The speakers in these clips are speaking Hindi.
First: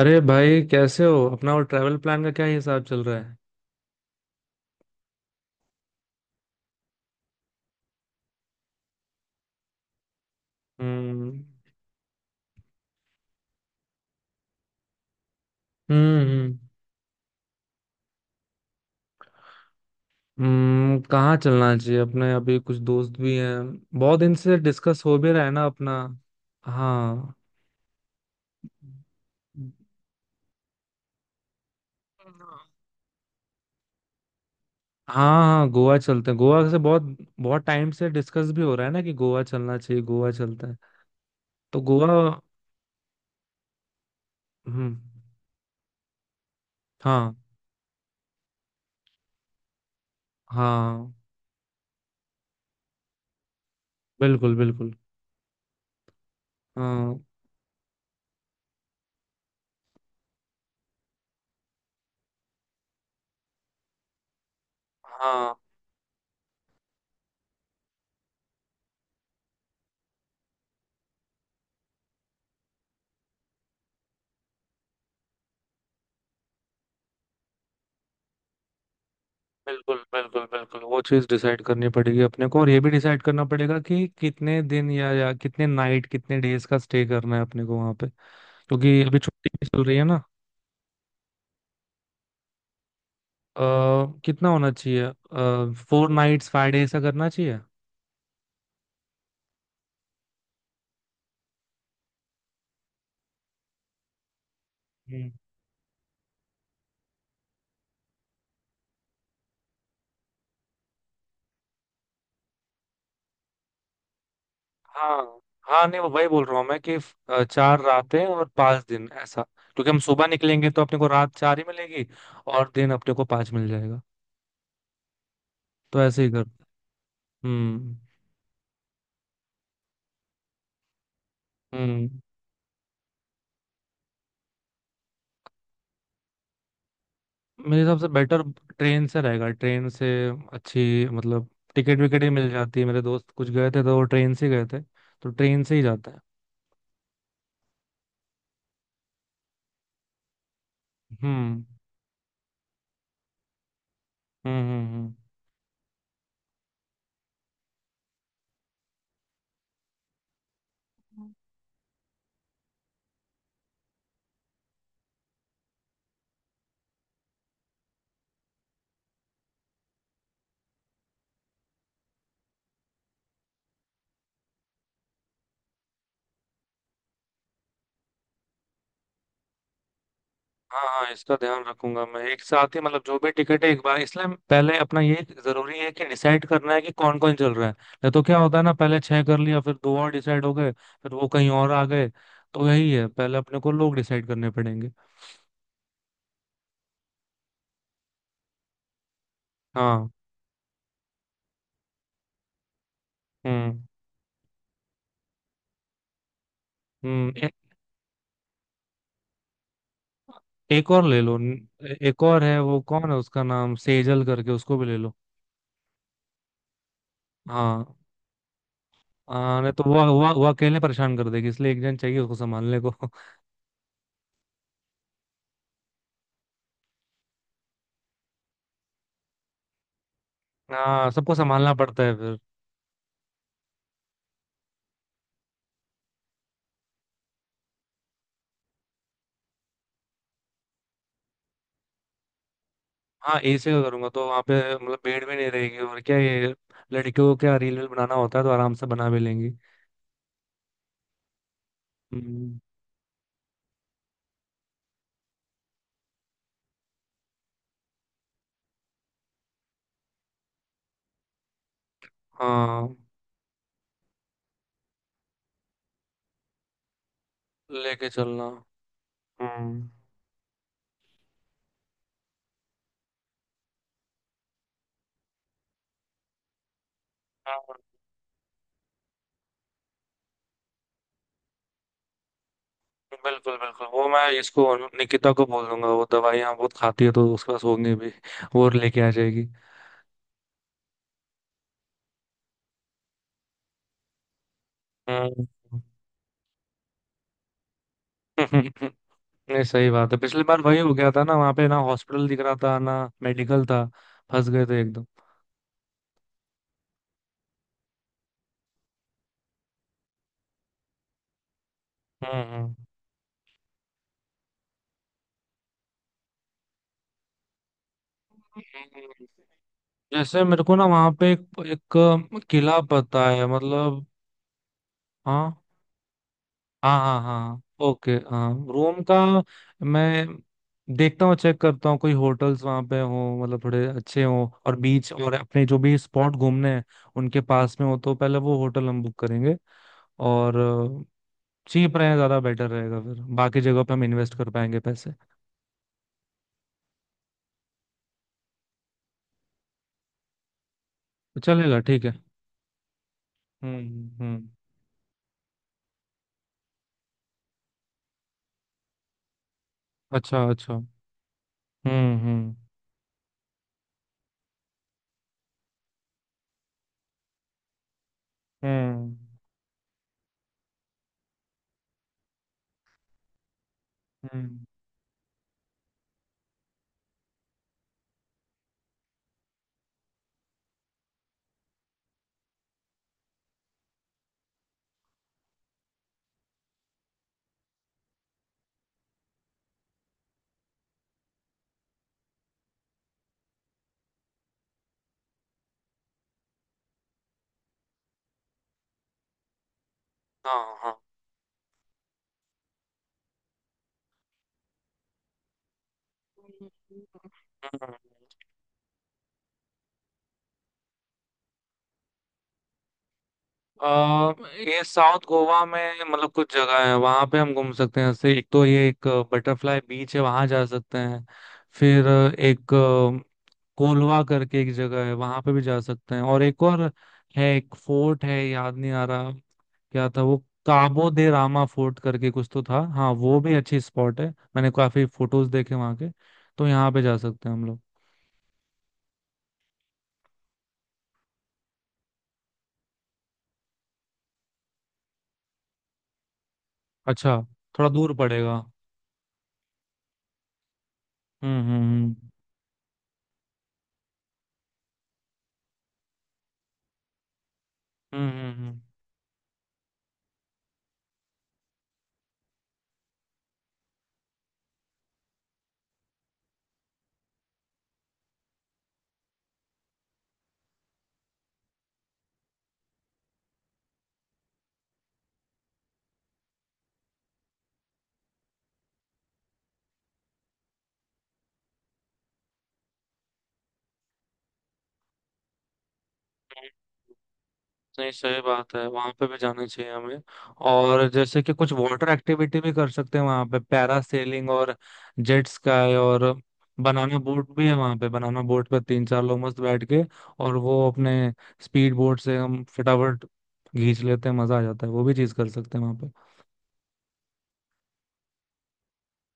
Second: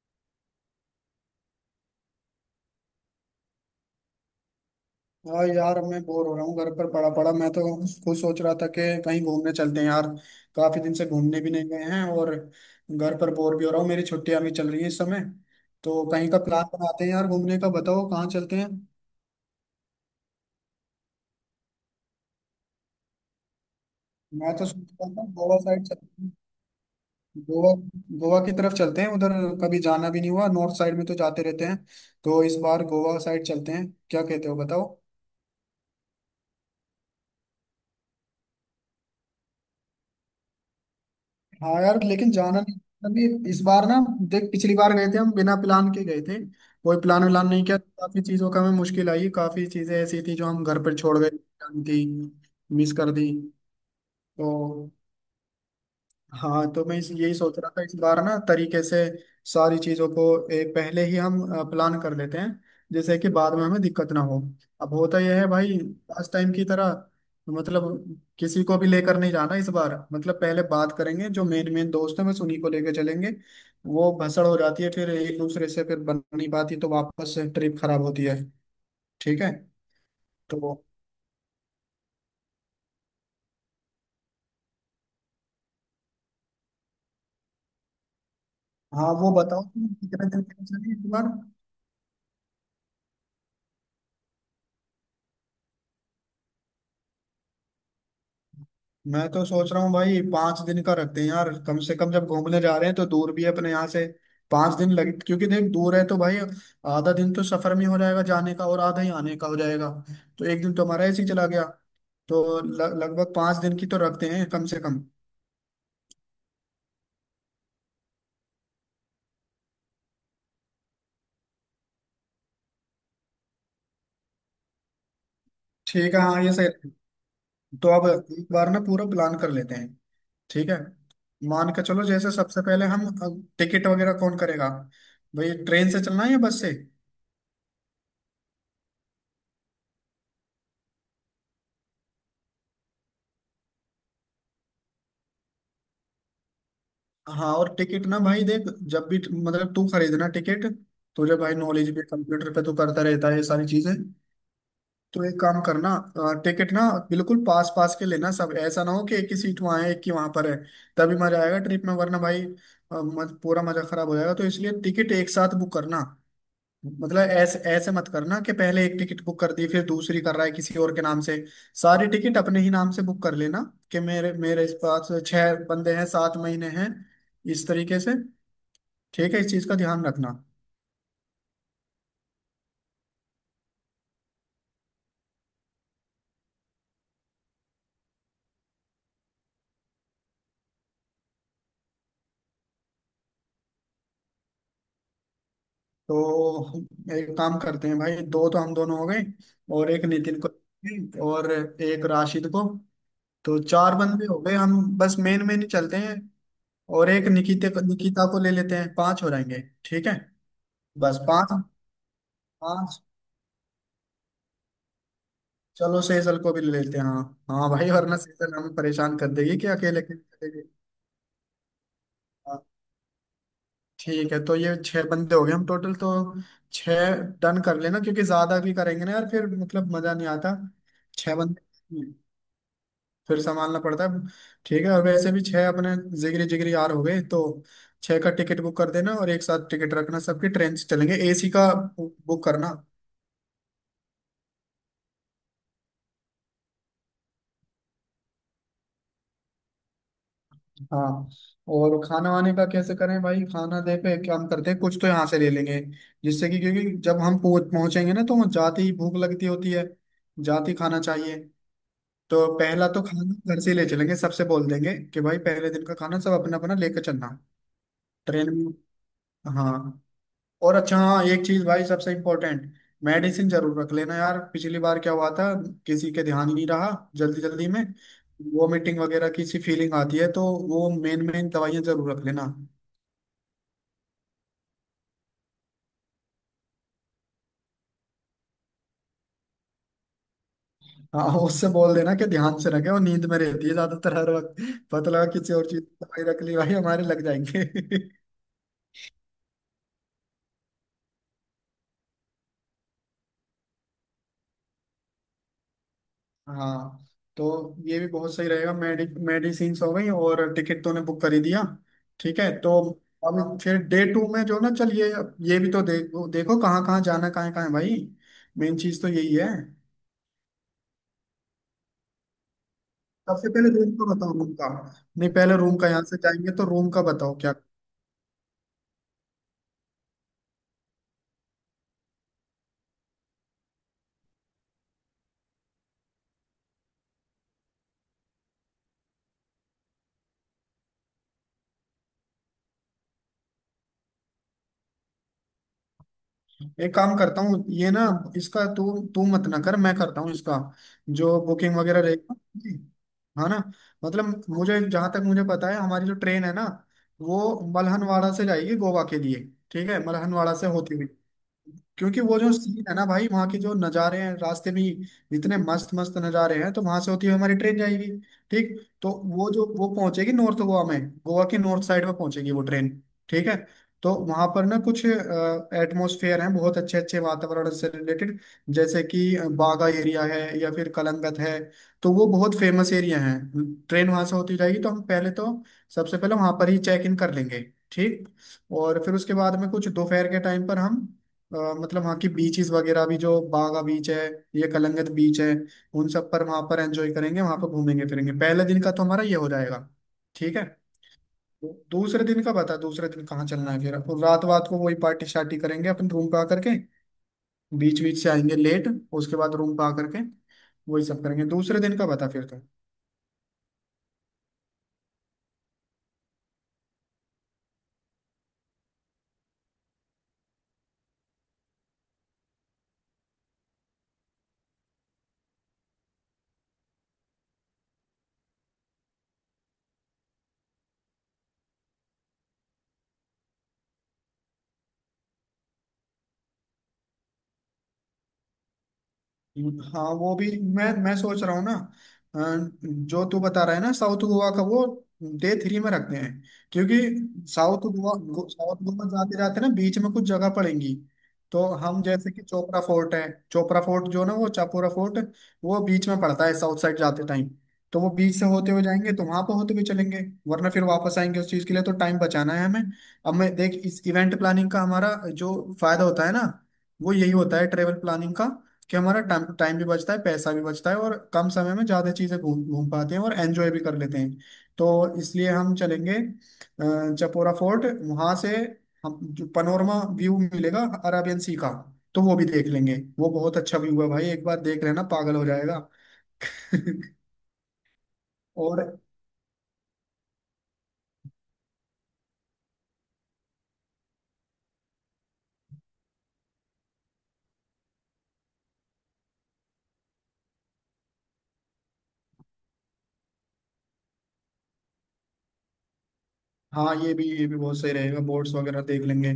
अरे भाई, कैसे हो? अपना वो ट्रैवल प्लान का क्या हिसाब चल रहा है? हाँ यार मैं बोर हो रहा हूँ घर पर पड़ा पड़ा, मैं तो खुद सोच रहा था कि कहीं घूमने चलते हैं यार। काफी दिन से घूमने हम्म भी नहीं गए हैं और घर पर बोर भी हो रहा हूँ। मेरी छुट्टियां भी चल रही है इस समय, तो हम्म कहीं का हम्म प्लान बनाते हैं यार घूमने का। बताओ कहाँ चलते हैं। कहाँ चलना चाहिए अपने? अभी कुछ दोस्त भी हैं, बहुत दिन मैं से तो सोच डिस्कस रहा हो था भी रहा है गोवा ना साइड अपना। चलते हैं। हाँ, गोवा। गोवा की तरफ चलते हैं उधर, कभी जाना भी नहीं हुआ। नॉर्थ साइड में तो जाते रहते हैं, हाँ, तो इस बार गोवा साइड चलते हैं, क्या कहते हो बताओ। हाँ, गोवा चलते हैं। गोवा से बहुत बहुत टाइम से डिस्कस भी हो रहा है ना कि गोवा चलना चाहिए। गोवा चलते हैं। हाँ तो यार, गोवा। लेकिन जाना नहीं अभी इस बार ना। देख, पिछली बार हम्म। गए थे, हम बिना प्लान के गए थे। कोई प्लान हाँ, व्लान नहीं किया, काफी चीजों का हमें मुश्किल आई। काफी चीजें ऐसी थी जो हम घर हाँ, पर हाँ, छोड़ गए थी, मिस कर दी। बिल्कुल, तो बिल्कुल। हाँ, तो मैं इस हाँ, यही सोच रहा था, इस बार ना तरीके से सारी चीजों को एक पहले ही हम प्लान कर लेते हैं, जैसे कि बाद में हमें दिक्कत ना हो। अब होता यह है हाँ। भाई, लास्ट टाइम की तरह मतलब किसी को भी लेकर नहीं जाना इस बार। मतलब पहले बात करेंगे, जो मेन मेन दोस्त हैं बस उन्हीं को लेकर चलेंगे। वो भसड़ हो जाती है, फिर एक दूसरे से फिर बन नहीं पाती तो वापस ट्रिप खराब होती है। ठीक है। बिल्कुल, बिल्कुल, तो बिल्कुल, वो चीज डिसाइड करनी पड़ेगी अपने को, और ये भी डिसाइड करना पड़ेगा कि कितने दिन या कितने नाइट, कितने डेज का स्टे करना है अपने को वहां पे। क्योंकि हाँ, अभी वो छुट्टी बताओ भी चल कि रही है ना। कितने दिन के लिए चलें इस बार। आ, कितना होना चाहिए? 4 नाइट्स 5 डेज का करना चाहिए। मैं तो सोच रहा हूँ भाई, 5 दिन का रखते हैं यार कम से कम। जब घूमने जा रहे हैं तो दूर भी है अपने यहाँ से, 5 दिन लगे हम्म। क्योंकि देख दूर है तो भाई। आधा दिन तो सफर में हो जाएगा जाने का, और आधा ही आने का हो जाएगा, तो एक दिन तो हमारा ऐसे ही चला गया। तो लगभग 5 दिन की तो रखते हैं कम से कम। हाँ, हाँ, नहीं वो वही बोल रहा हूँ मैं कि 4 रातें और 5 दिन ऐसा, क्योंकि हम सुबह निकलेंगे तो अपने को रात 4 ही मिलेगी और दिन अपने को 5 मिल जाएगा। तो ठीक है, ऐसे ही हाँ कर। ये सही रहेगा। तो हम्म। अब एक बार ना पूरा प्लान कर लेते हैं। ठीक है। मान के चलो हम्म। जैसे सबसे पहले हम, टिकट वगैरह कौन करेगा, भाई ट्रेन से चलना है या बस से। मेरे हिसाब से बेटर ट्रेन से रहेगा, ट्रेन से अच्छी। मतलब टिकट विकेट ही मिल जाती है, मेरे दोस्त कुछ गए थे तो वो ट्रेन से ही गए थे, तो ट्रेन से ही जाता है। हाँ, और टिकट ना भाई, देख जब भी मतलब तू खरीदना टिकट, तुझे भाई हम्म। नॉलेज भी, कंप्यूटर पे तू करता रहता है ये सारी चीजें। हम्म। हम्म। हम्म। तो एक काम करना, टिकट ना बिल्कुल पास पास के लेना सब। ऐसा ना हो कि एक ही सीट वहाँ है, एक ही वहाँ पर है। तभी मजा आएगा ट्रिप में, वरना भाई पूरा मजा खराब हो जाएगा, तो इसलिए टिकट एक साथ बुक करना। मतलब ऐसे ऐसे मत करना कि पहले एक टिकट बुक कर दी, फिर दूसरी कर रहा है किसी और के नाम से। सारी टिकट अपने ही नाम से बुक कर लेना, कि मेरे मेरे इस पास 6 बंदे हैं, 7 महीने हैं, इस तरीके से। ठीक है, इस चीज का ध्यान रखना। हाँ, हाँ, इसका ध्यान रखूंगा मैं, एक साथ ही, मतलब जो भी टिकट है एक बार। इसलिए पहले अपना ये जरूरी है कि डिसाइड करना है कि कौन कौन चल रहा है। नहीं तो क्या होता है ना, पहले 6 कर लिया, फिर 2 और डिसाइड हो गए, फिर वो कहीं और आ गए। तो यही है, पहले अपने को लोग डिसाइड करने पड़ेंगे। तो हम एक काम करते हैं भाई, दो तो हम दोनों हो गए, और एक हाँ। नितिन को और एक राशिद को। तो हम्म। 4 बंदे हो गए हम, बस मेन मेन ही चलते हैं। और एक हम्म। निकिता को, निकिता को ले लेते हैं, पांच हो जाएंगे। ठीक है। एक और बस ले लो पांच। न- एक और है, वो पांच। कौन है, उसका नाम सेजल करके, उसको भी ले लो। चलो सेजल को भी ले लेते हैं, हाँ। हाँ हाँ। भाई वरना सेजल हमें परेशान कर देगी हाँ, कि नहीं तो अकेले वो अकेले वो वो चलेगी। अकेले परेशान कर देगी, इसलिए एक जन चाहिए उसको संभालने को। ठीक है, तो ये 6 बंदे हो गए हम टोटल तो। छह। डन कर लेना, क्योंकि ज्यादा भी करेंगे ना यार फिर मतलब मजा नहीं आता। हाँ, सबको छह संभालना बंदे पड़ता है फिर। फिर संभालना पड़ता है। ठीक है, और वैसे भी छह अपने जिगरी जिगरी यार हो गए, तो छह का टिकट बुक कर देना और एक साथ टिकट रखना सबकी, ट्रेन से चलेंगे, एसी का बुक करना। हाँ, एसी का करूंगा तो वहाँ पे मतलब भीड़ भी नहीं रहेगी, और क्या, ये लड़कियों को क्या रील वील बनाना होता है तो आराम से बना भी लेंगी। हाँ, और खाना वाने हम्म। का कैसे करें भाई। खाना देखे हम करते हैं, कुछ तो यहाँ से ले लेंगे, जिससे कि क्योंकि जब हम पहुंचेंगे ना तो वहाँ जाते ही भूख लगती होती है, जाते ही खाना चाहिए। तो पहला हाँ, तो खाना घर से ही ले चलेंगे, सबसे बोल देंगे कि भाई पहले दिन का खाना सब अपना अपना लेकर चलना, लेके चलना। ट्रेन में। हाँ, हम्म। और अच्छा हाँ, एक चीज भाई सबसे इम्पोर्टेंट, मेडिसिन जरूर रख लेना यार। पिछली बार क्या हुआ था, किसी के ध्यान ही नहीं रहा जल्दी हाँ, जल्दी में। वोमिटिंग वगैरह की सी फीलिंग आती है, तो वो मेन मेन दवाइयां जरूर रख लेना। बिल्कुल, बिल्कुल, वो मैं इसको निकिता को बोल दूंगा, वो दवाई यहाँ बहुत खाती है तो उसके पास होंगे भी, वो लेके आ जाएगी। हाँ, उससे बोल देना कि ध्यान से रखे, वो नींद में रहती है ज्यादातर हर वक्त। पता लगा हम्म। किसी और चीज की दवाई रख ली, भाई हमारे लग जाएंगे। हम्म, नहीं सही बात है, पिछली बार वही हो गया था ना, वहां पे ना हॉस्पिटल दिख रहा था ना, मेडिकल था, फंस गए थे एकदम। हाँ, तो ये भी बहुत सही रहेगा, मेडिसिन हो गई और टिकट तूने बुक कर ही दिया। ठीक हम्म। है। तो हम्म। अब फिर डे टू में जो ना चल, ये भी तो देखो देखो कहाँ कहाँ जाना, कहाँ कहाँ है भाई। मेन चीज तो हम्म। यही है, जैसे मेरे को ना वहां पे एक किला पता है सबसे पहले रूम का मतलब। बताओ, रूम का। नहीं, पहले हाँ, रूम का, यहाँ से जाएंगे तो रूम हाँ, का हाँ, बताओ क्या। हाँ, ओके, हाँ, रोम का मैं देखता हूँ, चेक करता हूँ कोई होटल्स वहां पे हो, मतलब थोड़े अच्छे हो और बीच और अपने जो भी स्पॉट घूमने हैं उनके पास में हो, तो पहले वो होटल हम बुक करेंगे। और चीप रहे ज्यादा बेटर रहेगा, फिर बाकी जगह पे हम इन्वेस्ट कर पाएंगे पैसे। एक काम करता हूँ ये ना, इसका तू तू मत ना कर, मैं करता हूँ इसका, तो जो बुकिंग चलेगा, वगैरह ठीक है। रहेगी। हाँ ना। हम्म। मतलब हम्म। मुझे जहां तक मुझे पता है, हमारी जो ट्रेन है ना, वो मलहनवाड़ा से जाएगी गोवा के लिए। ठीक है, अच्छा, मलहनवाड़ा से अच्छा। होती हुई, हम्म। क्योंकि वो जो हम्म। सीन है ना भाई, वहाँ के जो नज़ारे हैं रास्ते में ही, इतने मस्त मस्त नज़ारे हैं, तो वहां से होती हुई हमारी ट्रेन जाएगी। ठीक। तो हम्म। वो पहुंचेगी नॉर्थ गोवा में, गोवा की नॉर्थ साइड में पहुंचेगी वो ट्रेन। ठीक है। तो वहां हम्म। पर ना कुछ एटमॉस्फेयर हैं, बहुत अच्छे अच्छे वातावरण से रिलेटेड। जैसे कि बागा एरिया है या फिर कलंगत है, तो वो बहुत फेमस एरिया है। ट्रेन वहां से होती जाएगी तो हम पहले तो, सबसे पहले वहां पर ही चेक इन कर लेंगे। ठीक। और फिर उसके बाद में कुछ दोपहर के टाइम पर हम मतलब वहाँ की बीचेस वगैरह भी, जो बागा बीच है, ये कलंगत बीच है, उन सब पर वहाँ पर एंजॉय करेंगे, वहाँ पर घूमेंगे फिरेंगे। पहले दिन का तो हमारा ये हो जाएगा। ठीक हाँ, है। हाँ। दूसरे दिन का बता, दूसरे दिन कहाँ चलना है फिर, और रात वात को वही पार्टी शार्टी करेंगे अपन रूम पे आकर के। हम्म। बीच बीच से आएंगे लेट, उसके बाद रूम पे आकर के वही सब करेंगे। दूसरे दिन का बता फिर। अ, ये साउथ गोवा में मतलब कुछ जगह है, वहां पे हम घूम सकते हैं, जैसे एक तो ये एक बटरफ्लाई बीच है, वहां जा सकते हैं। फिर एक कोलवा करके एक जगह है, वहां पे भी जा सकते हैं। और एक और है, एक फोर्ट है, याद नहीं आ रहा क्या था वो, काबो दे रामा फोर्ट करके कुछ तो था, हाँ वो भी अच्छी स्पॉट है, मैंने काफी फोटोज देखे वहां के, तो यहाँ पे जा सकते हैं हम लोग। हाँ वो भी, मैं सोच रहा हूँ ना अ, जो तू बता रहा है ना साउथ गोवा का, वो डे थ्री में रखते हैं। क्योंकि अच्छा, थोड़ा दूर पड़ेगा। साउथ गोवा जाते जाते ना बीच में कुछ जगह पड़ेंगी। हम्म। तो हम हम्म। जैसे कि चोपरा फोर्ट है, चोपरा फोर्ट जो ना वो चापोरा फोर्ट, वो बीच में पड़ता है साउथ साइड जाते टाइम। तो वो हम्म। बीच हम्म। से हम्म। होते हम्म। हुए जाएंगे, तो वहां पर होते हुए चलेंगे। वरना फिर वापस आएंगे उस चीज के लिए, तो टाइम बचाना है हमें। अब मैं देख, इस इवेंट प्लानिंग का हमारा जो फायदा होता है ना, वो यही होता है ट्रेवल प्लानिंग का, कि हमारा टाइम टाइम भी बचता है, पैसा भी बचता है, और कम समय में ज्यादा चीजें घूम घूम पाते हैं और एंजॉय भी कर लेते हैं। तो इसलिए हम चलेंगे चपोरा फोर्ट। वहां से हम जो पनोरमा व्यू मिलेगा अराबियन सी का, तो वो भी देख लेंगे। वो बहुत अच्छा व्यू है भाई, एक बार देख लेना पागल हो जाएगा। हम्म। नहीं सही बात है, और वहां पे भी जाना चाहिए हमें। और जैसे कि कुछ वाटर एक्टिविटी भी कर सकते हैं वहां पे, पैरा सेलिंग और जेट स्काई और बनाना बोट भी है वहां पे। बनाना बोट पे 3-4 लोग मस्त बैठ के, और वो अपने स्पीड बोट से हम फटाफट खींच लेते हैं, मजा आ जाता है, वो भी चीज कर सकते हैं वहां पे। हाँ, ये भी बहुत सही रहेगा, बोट्स वगैरह देख लेंगे।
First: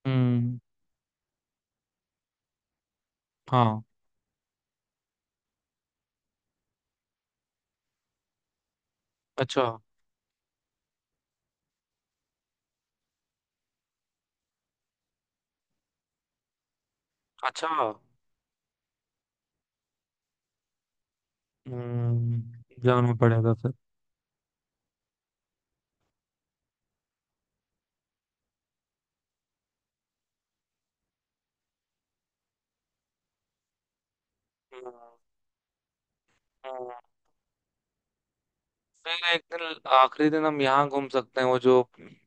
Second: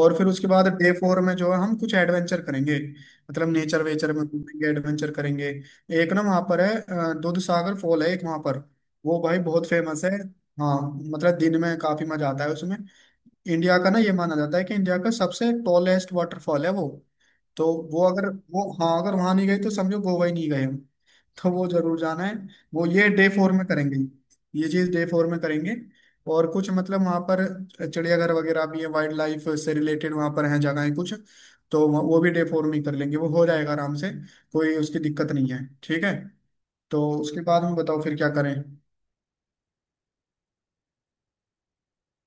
और फिर उसके हम्म। बाद डे फोर में जो है हम कुछ एडवेंचर करेंगे। मतलब हाँ। नेचर वेचर में घूमेंगे, एडवेंचर करेंगे। एक ना वहाँ पर है दूध सागर फॉल है एक वहाँ पर, वो भाई अच्छा, बहुत फेमस है। हाँ, मतलब दिन में काफी मजा आता है उसमें। इंडिया का ना, ये माना जाता है कि इंडिया का सबसे टॉलेस्ट वाटरफॉल है वो। तो अच्छा। वो अगर वो हाँ, अगर वहाँ नहीं गए तो समझो गोवा ही नहीं गए हम, तो वो जरूर जाना है। हम्म। वो ये जाना डे फोर पड़ेगा में फिर। करेंगे, ये चीज डे फोर में करेंगे। और कुछ मतलब वहाँ पर चिड़ियाघर वगैरह भी है, वाइल्ड लाइफ से रिलेटेड वहाँ पर हैं जगहें कुछ। तो वो भी डे फोर में ही कर लेंगे, वो हो जाएगा आराम से, कोई हम्म। उसकी दिक्कत नहीं है। ठीक है। हम्म। तो उसके बाद में बताओ फिर क्या करें। फिर एक दिन, आखिरी दिन हम यहाँ घूम सकते हैं, वो जो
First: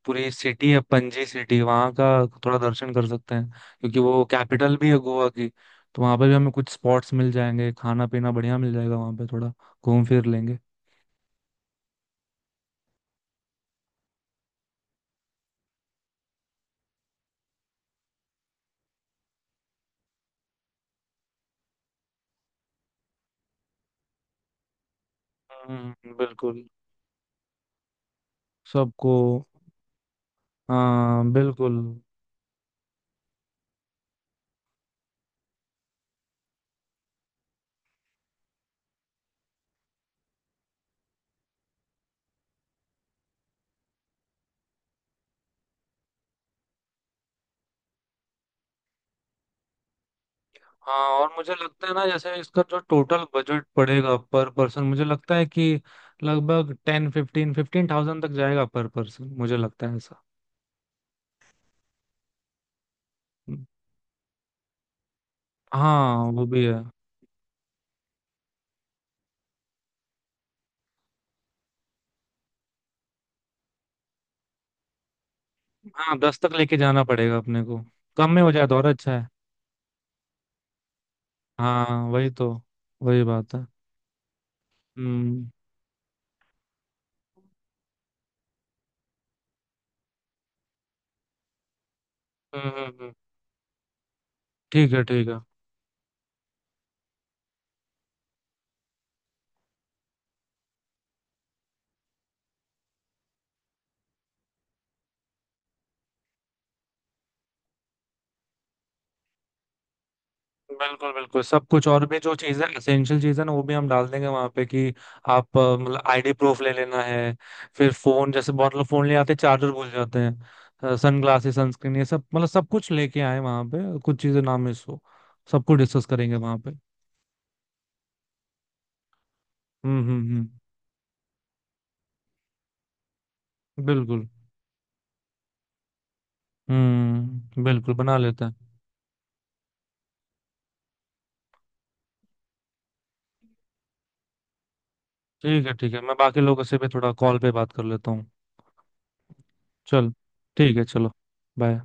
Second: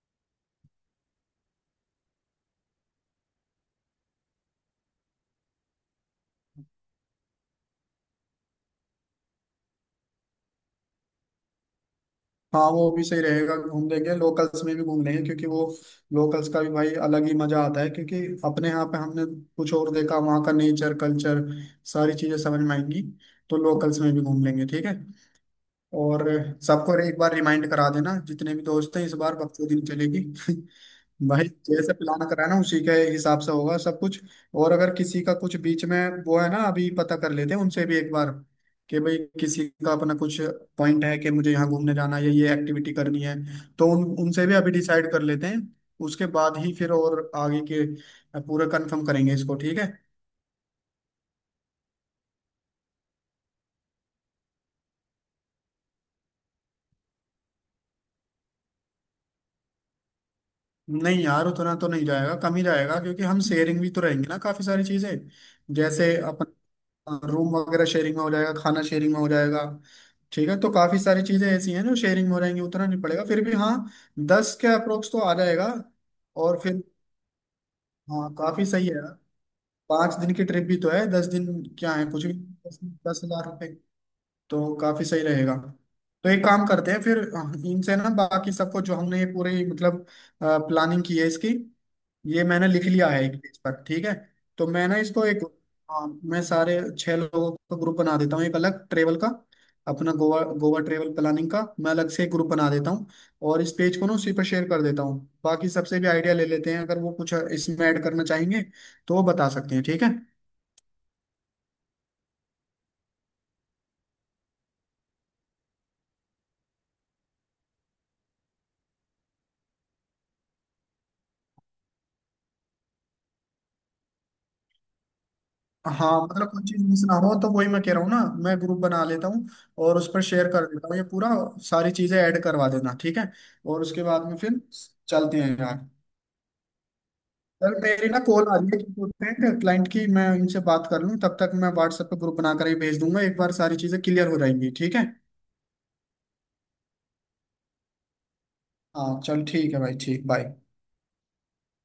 पूरी सिटी है पणजी सिटी, वहाँ का थोड़ा दर्शन कर सकते हैं, क्योंकि वो कैपिटल भी है गोवा की, तो वहाँ पे भी हमें कुछ स्पॉट्स मिल जाएंगे, खाना पीना बढ़िया मिल जाएगा वहाँ पे, थोड़ा घूम फिर लेंगे। हाँ वो भी सही रहेगा, घूम लेंगे लोकल्स में भी घूम लेंगे, क्योंकि वो लोकल्स का भी भाई अलग ही मजा आता है, क्योंकि अपने यहाँ पे हमने कुछ और देखा, वहाँ का नेचर कल्चर सारी चीजें समझ में आएंगी। तो लोकल्स में भी घूम लेंगे। ठीक है। हम्म, और बिल्कुल। सबको एक बार रिमाइंड करा देना, जितने भी दोस्त हैं, सबको। इस बार बखूबी चलेगी। हाँ, भाई बिल्कुल। जैसे प्लान करा ना, उसी के हिसाब से होगा सब कुछ। और अगर किसी का कुछ बीच में वो है ना, अभी पता कर लेते हैं उनसे भी एक बार, कि भाई किसी का अपना कुछ पॉइंट है कि मुझे यहाँ घूमने जाना है या ये एक्टिविटी करनी है, तो उन उनसे भी अभी डिसाइड कर लेते हैं। उसके बाद ही फिर और आगे के पूरा कंफर्म करेंगे इसको। ठीक है। हाँ, और मुझे लगता है ना, जैसे इसका जो टोटल बजट पड़ेगा पर पर्सन, मुझे लगता है कि लगभग 10 फिफ्टीन फिफ्टीन थाउजेंड तक जाएगा पर पर्सन, मुझे लगता है ऐसा। नहीं यार, उतना तो नहीं जाएगा, कम ही जाएगा क्योंकि हम शेयरिंग भी तो रहेंगे ना काफी सारी चीजें। जैसे हाँ, वो भी अपन है। रूम वगैरह शेयरिंग में हो जाएगा, खाना शेयरिंग में हो जाएगा। ठीक है, तो काफी सारी चीजें ऐसी हैं जो शेयरिंग में हो जाएंगी, उतना नहीं पड़ेगा, फिर भी हाँ दस के अप्रोक्स तो आ जाएगा। हाँ, 10 तक और लेके फिर जाना पड़ेगा अपने को, कम हाँ, में हो काफी जाए तो और सही है यार। अच्छा है। 5 दिन की ट्रिप भी तो है, 10 दिन हाँ, क्या है, कुछ वही भी। तो। दस। दस वही हजार बात है। रुपये तो काफी सही हम्म। रहेगा। तो एक काम करते हैं फिर, इनसे ना बाकी सबको जो हमने ये पूरी मतलब प्लानिंग की है इसकी, ये मैंने हम्म। लिख हम्म। लिया हम्म। है एक पेज पर। ठीक है। तो मैं ठीक ना है, इसको ठीक एक, है। हाँ, मैं सारे 6 लोगों का ग्रुप बना देता हूँ एक अलग ट्रेवल का। अपना गोवा गोवा ट्रेवल प्लानिंग का मैं अलग से एक ग्रुप बना देता हूँ, और इस पेज को ना उसी पर शेयर कर देता हूँ। बाकी सबसे भी आइडिया ले लेते हैं, अगर वो कुछ इसमें ऐड करना चाहेंगे तो वो बता सकते हैं। ठीक है। बिल्कुल, बिल्कुल, सब कुछ, और भी जो चीजें एसेंशियल चीजें ना वो भी हम डाल देंगे वहां पे, कि आप मतलब आईडी प्रूफ ले लेना है, फिर फोन, जैसे बहुत लोग फोन ले आते हैं चार्जर भूल जाते हैं, सन ग्लासेस, सनस्क्रीन, ये सब, मतलब सब कुछ लेके आए, वहां पे कुछ चीजें ना मिस हो, सब कुछ डिस्कस हाँ, करेंगे मतलब वहां कोई पे। चीज मिस ना हो तो वही मैं कह रहा हूँ ना, मैं ग्रुप बना लेता हूँ और हम्म। उस हम्म। पर हम्म। शेयर कर देता हूँ ये पूरा। सारी चीजें ऐड करवा देना। ठीक है, और उसके बाद बिल्कुल। में फिर चलते हैं यार। हम्म, सर, बिल्कुल मेरी बना ना लेते कॉल हैं। आ रही है इंपॉर्टेंट क्लाइंट की, मैं इनसे बात कर लूँ, तब तक मैं व्हाट्सएप पे ग्रुप बनाकर ही भेज दूंगा, एक बार सारी चीज़ें क्लियर हो जाएंगी। ठीक है। ठीक है, ठीक है, मैं बाकी लोगों से भी थोड़ा कॉल पे बात कर लेता हूँ। हाँ चल, ठीक है भाई, चल, ठीक, बाय। ठीक है, चलो। बाय।